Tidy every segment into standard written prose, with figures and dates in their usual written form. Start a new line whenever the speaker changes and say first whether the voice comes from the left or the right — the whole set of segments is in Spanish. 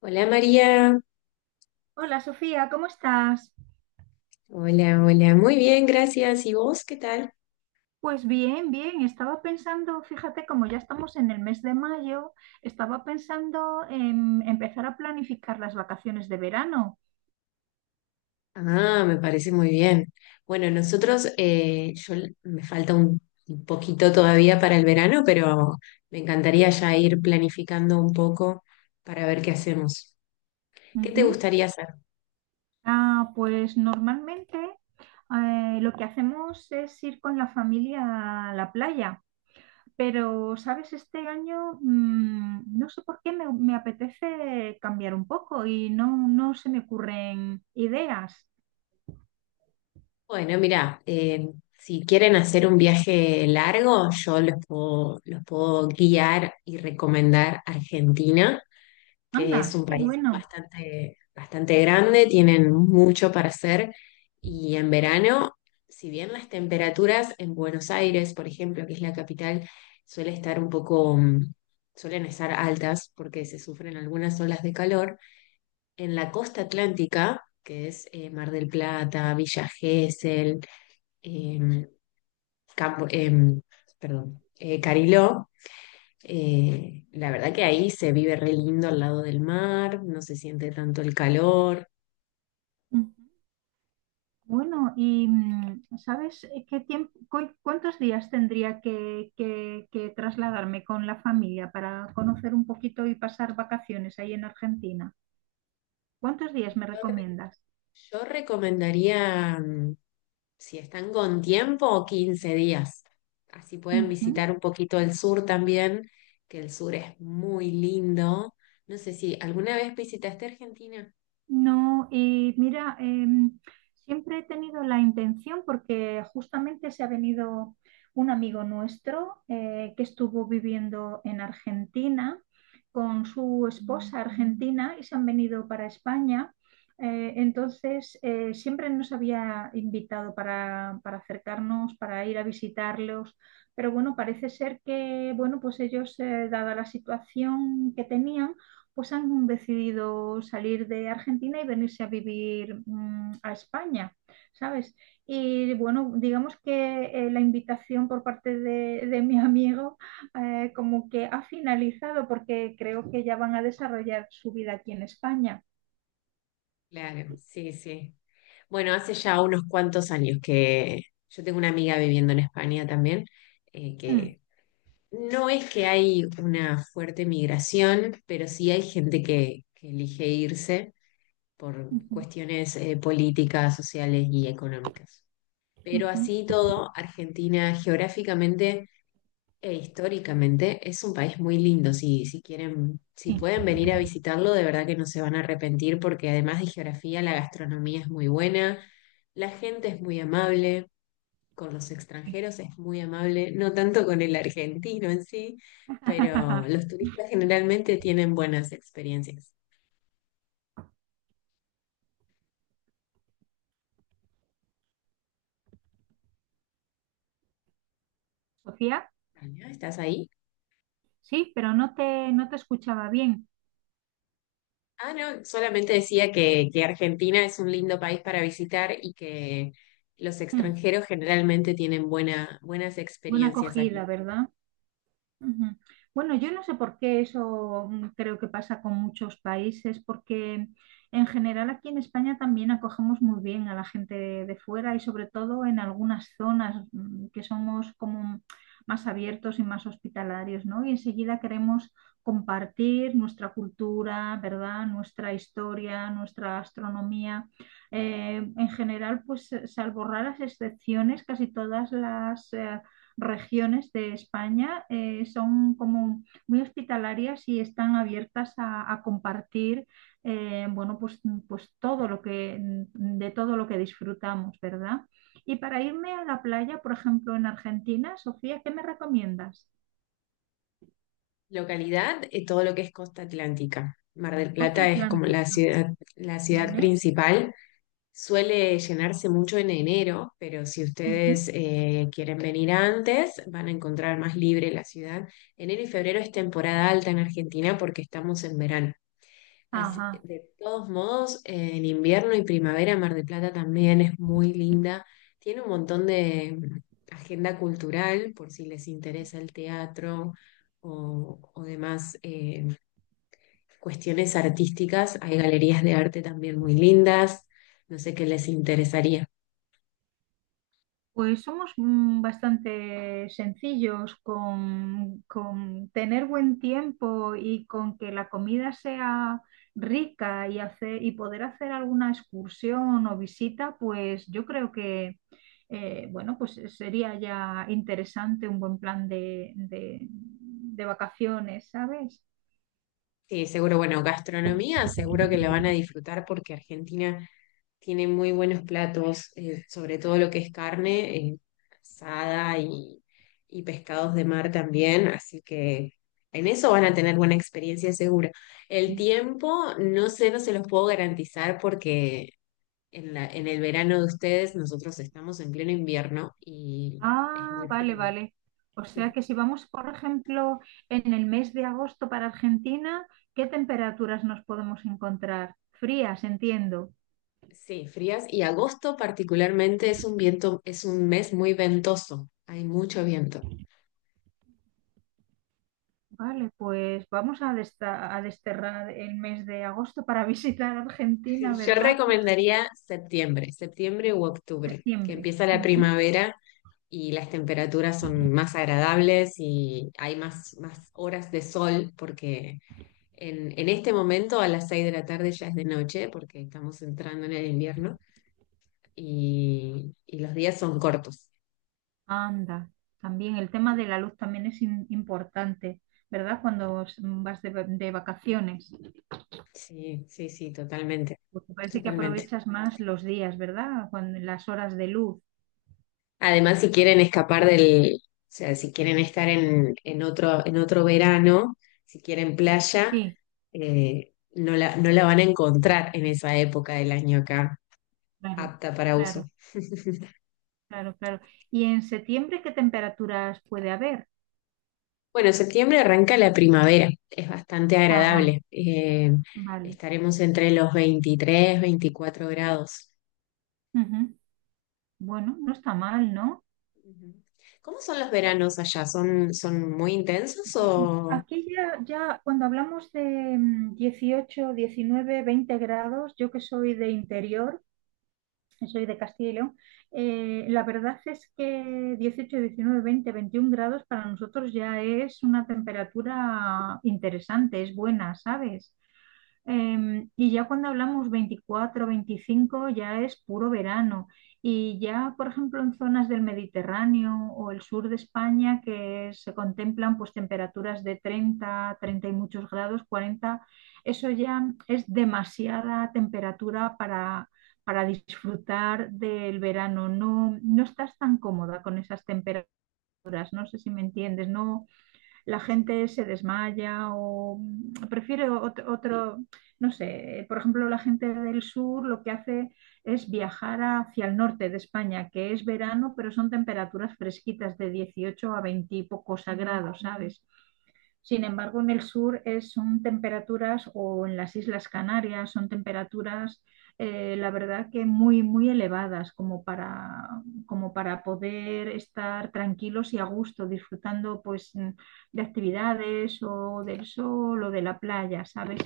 left: Hola María,
right: Hola Sofía, ¿cómo estás?
left: hola, hola, muy bien, gracias. ¿Y vos qué tal?
right: Pues bien, bien, estaba pensando, fíjate, como ya estamos en el mes de mayo, estaba pensando en empezar a planificar las vacaciones de verano.
left: Ah, me parece muy bien. Bueno, nosotros, yo me falta un poquito todavía para el verano, pero me encantaría ya ir planificando un poco para ver qué hacemos. ¿Qué te
right: Ujú.
left: gustaría hacer?
right: Ah, pues normalmente lo que hacemos es ir con la familia a la playa, pero, ¿sabes? Este año no sé por qué me apetece cambiar un poco y no, no se me ocurren ideas.
left: Bueno, mira, si quieren hacer un viaje largo, yo los puedo guiar y recomendar Argentina, que es
right: Anda,
left: un
right: qué
left: país
right: bueno.
left: bastante grande, tienen mucho para hacer y en verano, si bien las temperaturas en Buenos Aires, por ejemplo, que es la capital, suele estar un poco, mm, suelen estar altas porque se sufren algunas olas de calor, en la costa atlántica, que es Mar del Plata, Villa Gesell, em, Campo- em, Cariló, la verdad que ahí se vive re lindo al lado del mar, no se siente tanto el calor.
right: Bueno, y ¿sabes qué tiempo, cuántos días tendría que trasladarme con la familia para conocer un poquito y pasar vacaciones ahí en Argentina? ¿Cuántos días
left: Yo,
right: me
left: re-
right: recomiendas?
left: yo recomendaría, mm, si están con tiempo, 15 días. Así pueden
right: Ujú.
left: visitar un poquito el sur también, que el sur es muy lindo. No sé si alguna vez visitaste Argentina.
right: No, y mira, siempre he tenido la intención, porque justamente se ha venido un amigo nuestro que estuvo viviendo en Argentina con su esposa argentina y se han venido para España. Entonces, siempre nos había invitado para, acercarnos, para ir a visitarlos, pero bueno, parece ser que, bueno, pues ellos, dada la situación que tenían, pues han decidido salir de Argentina y venirse a vivir a España, ¿sabes? Y bueno, digamos que la invitación por parte de mi amigo como que ha finalizado porque creo que ya van a desarrollar su vida aquí en España.
left: Claro, sí, sí. Bueno, hace ya unos cuantos años que yo tengo una amiga viviendo en España también,
right: Mm,
left: que no es que hay una fuerte migración, pero sí hay gente que elige irse por
right: ujú,
left: cuestiones políticas, sociales y económicas. Pero así y
right: ujú,
left: todo, Argentina geográficamente e históricamente es un país muy lindo. Si quieren, si
right: sí,
left: pueden venir a visitarlo, de verdad que no se van a arrepentir porque además de geografía, la gastronomía es muy buena, la gente es muy amable, con los
right: sí.
left: extranjeros es muy amable, no tanto con el argentino en sí, pero los turistas generalmente tienen buenas experiencias.
right: Sofía,
left: Tania, ¿estás ahí?
right: sí, pero no te escuchaba bien.
left: Ah, no, solamente decía que Argentina es un lindo país para visitar y que los
right: Mm,
left: extranjeros generalmente tienen buenas
right: Buena
left: experiencias aquí.
right: acogida, ¿verdad? Ujú. Bueno, yo no sé por qué eso, creo que pasa con muchos países, porque en general aquí en España también acogemos muy bien a la gente de fuera y sobre todo en algunas zonas, que somos como más abiertos y más hospitalarios, ¿no? Y enseguida queremos compartir nuestra cultura, ¿verdad? Nuestra historia, nuestra gastronomía. En general, pues salvo raras excepciones, casi todas las regiones de España son como muy hospitalarias y están abiertas a compartir, bueno, pues, pues todo lo que, de todo lo que disfrutamos, ¿verdad? Y para irme a la playa, por ejemplo, en Argentina, Sofía, ¿qué me recomiendas?
left: Localidad, todo lo que es costa atlántica. Mar del
right: Costa
left: Plata es como
right: Atlántica,
left: la ciudad
right: ¿vale?
left: principal. Suele llenarse mucho en enero, pero si
right: Ujú.
left: ustedes quieren venir antes, van a encontrar más libre la ciudad. Enero y febrero es temporada alta en Argentina porque estamos en verano.
right: Ajá.
left: De todos modos, en invierno y primavera Mar del Plata también es muy linda. Tiene un montón de mm, agenda cultural por si les interesa el teatro o demás cuestiones artísticas. Hay galerías de arte también muy lindas. No sé qué les interesaría.
right: Pues somos, bastante sencillos con tener buen tiempo y con que la comida sea rica y poder hacer alguna excursión o visita, pues yo creo que bueno, pues sería ya interesante un buen plan de vacaciones, ¿sabes?
left: Sí, seguro, bueno, gastronomía seguro que la van a disfrutar porque Argentina tiene muy buenos platos, sobre todo lo que es carne, asada y pescados de mar también, así que en eso van a tener buena experiencia segura. El tiempo, no sé, no se los puedo garantizar porque en el verano de ustedes nosotros estamos en pleno invierno y es
right: Ah,
left: muy
right: vale,
left: frío.
right: vale. O sea que si vamos, por ejemplo, en el mes de agosto para Argentina, ¿qué temperaturas nos podemos encontrar? Frías, entiendo.
left: Sí, frías, y agosto particularmente es es un mes muy ventoso, hay mucho viento.
right: Vale, pues vamos a desterrar el mes de agosto para visitar Argentina,
left: Yo
right: ¿verdad?
left: recomendaría septiembre, septiembre u octubre, que
right: Septiembre.
left: empieza la
right: Ujú.
left: primavera y las temperaturas son más agradables y hay más horas de sol porque en este momento a las 6 de la tarde ya es de noche porque estamos entrando en el invierno y los días son cortos.
right: Anda, también el tema de la luz también es importante, ¿verdad? Cuando vas de vacaciones,
left: Sí, sí, sí, totalmente,
right: porque parece que
left: totalmente.
right: aprovechas más los días, ¿verdad? Cuando, las horas de luz.
left: Además, si quieren escapar del, o sea, si quieren estar en otro verano, si quieren playa,
right: Sí.
left: no la van a encontrar en esa época del año acá,
right: Claro,
left: apta para
right: claro,
left: uso.
right: claro, claro. ¿Y en septiembre qué temperaturas puede haber?
left: Bueno, septiembre arranca la primavera, es bastante
right: Ajá,
left: agradable. Eh,
right: vale.
left: estaremos entre los 23, 24 grados.
right: Ujú. Bueno, no está mal, ¿no?
left: Ujú. ¿Cómo son los veranos allá? ¿Son, son muy intensos o...?
right: Aquí ya cuando hablamos de, 18, 19, 20 grados, yo que soy de interior, que soy de Castilla y León, la verdad es que 18, 19, 20, 21 grados para nosotros ya es una temperatura interesante, es buena, ¿sabes? Y ya cuando hablamos 24, 25, ya es puro verano. Y ya, por ejemplo, en zonas del Mediterráneo o el sur de España, que se contemplan pues temperaturas de 30, 30 y muchos grados, 40, eso ya es demasiada temperatura para, disfrutar del verano. No, no estás tan cómoda con esas temperaturas, no sé si me entiendes, no, la
left: Sí,
right: gente se desmaya o, prefiere otro, no sé, por ejemplo, la gente del sur lo que hace es viajar hacia el norte de España, que es verano, pero son temperaturas fresquitas de 18 a 20 y pocos grados, ¿sabes? Sin embargo, en el sur son temperaturas, o en las Islas Canarias, son temperaturas, la verdad que muy, muy elevadas, como para poder estar tranquilos y a gusto, disfrutando pues, de actividades o del sol o de la playa, ¿sabes?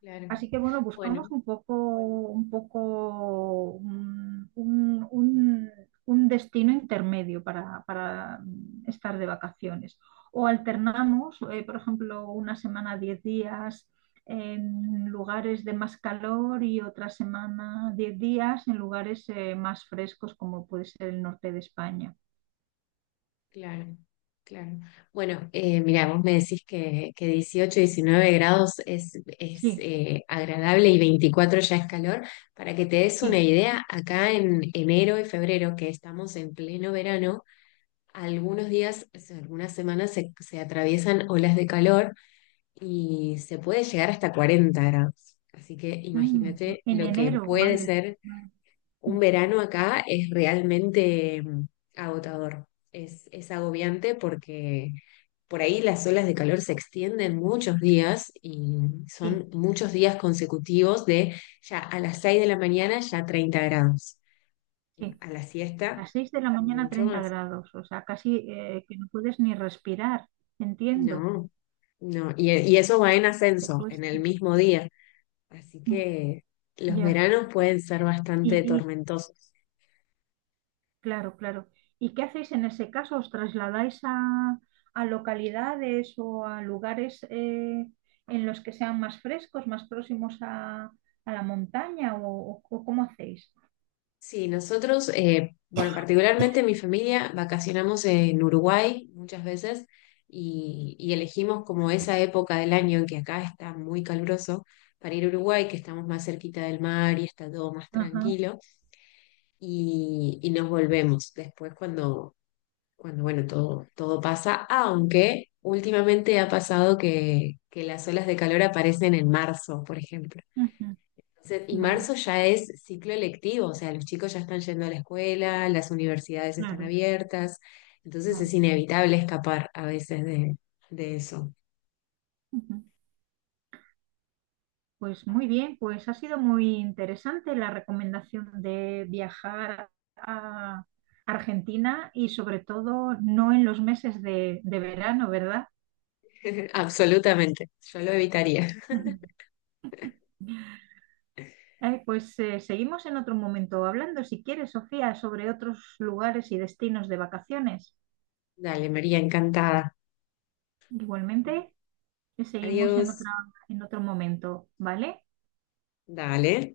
left: claro.
right: Así que bueno, buscamos
left: Bueno.
right: un poco, un poco un, un- un- un destino intermedio para, estar de vacaciones. O alternamos, por ejemplo, una semana, 10 días en lugares de más calor y otra semana, 10 días en lugares, más frescos, como puede ser el norte de España.
left: Claro, claro. Bueno, mira, vos me decís que 18, 19 grados es
right: Sí,
left: agradable y 24 ya es calor. Para que te des una
right: sí.
left: idea, acá en enero y febrero, que estamos en pleno verano, algunos días, o sea, algunas semanas se atraviesan olas de calor y se puede llegar hasta 40 grados. Así que
right: Mm,
left: imagínate
right: en
left: lo que
right: enero,
left: puede
right: madre.
left: ser un
right: Mm,
left: verano acá, es realmente mm, agotador, es agobiante porque por ahí las olas de calor se extienden muchos días y
right: sí,
left: son muchos días consecutivos de ya a las 6 de la mañana ya 30 grados,
right: sí.
left: a la
right: A
left: siesta
right: las 6 de la mañana
left: mucho
right: 30
left: más.
right: grados, o sea, casi que no puedes ni respirar, entiendo,
left: No, no, y eso va en
right: te
left: ascenso en el
right: cuesta.
left: mismo día, así
right: Mm,
left: que los
right: ya,
left: veranos pueden ser
right: y,
left: bastante
right: y,
left: tormentosos.
right: claro, claro. ¿Y qué hacéis en ese caso? ¿Os trasladáis a localidades o a lugares, en los que sean más frescos, más próximos a la montaña o cómo hacéis?
left: Sí, nosotros, bueno, particularmente mi familia, vacacionamos en Uruguay muchas veces y elegimos como esa época del año en que acá está muy caluroso para ir a Uruguay, que estamos más cerquita del mar y está todo más
right: Ajá,
left: tranquilo y nos volvemos después cuando, cuando bueno, todo, todo pasa, aunque últimamente ha pasado que las olas de calor aparecen en marzo, por ejemplo.
right: ujú,
left: Y
right: vale,
left: marzo ya es ciclo electivo, o sea, los chicos ya están yendo a la escuela, las universidades están
right: claro,
left: abiertas, entonces es
right: claro.
left: inevitable escapar a veces de eso.
right: Pues muy bien, pues ha sido muy interesante la recomendación de viajar a Argentina y sobre todo no en los meses de verano, ¿verdad?
left: Absolutamente, yo lo evitaría.
right: Pues seguimos en otro momento hablando, si quieres, Sofía, sobre otros lugares y destinos de vacaciones.
left: Dale, María, encantada.
right: Igualmente, seguimos
left: Adiós.
right: en otro momento, ¿vale?
left: Dale.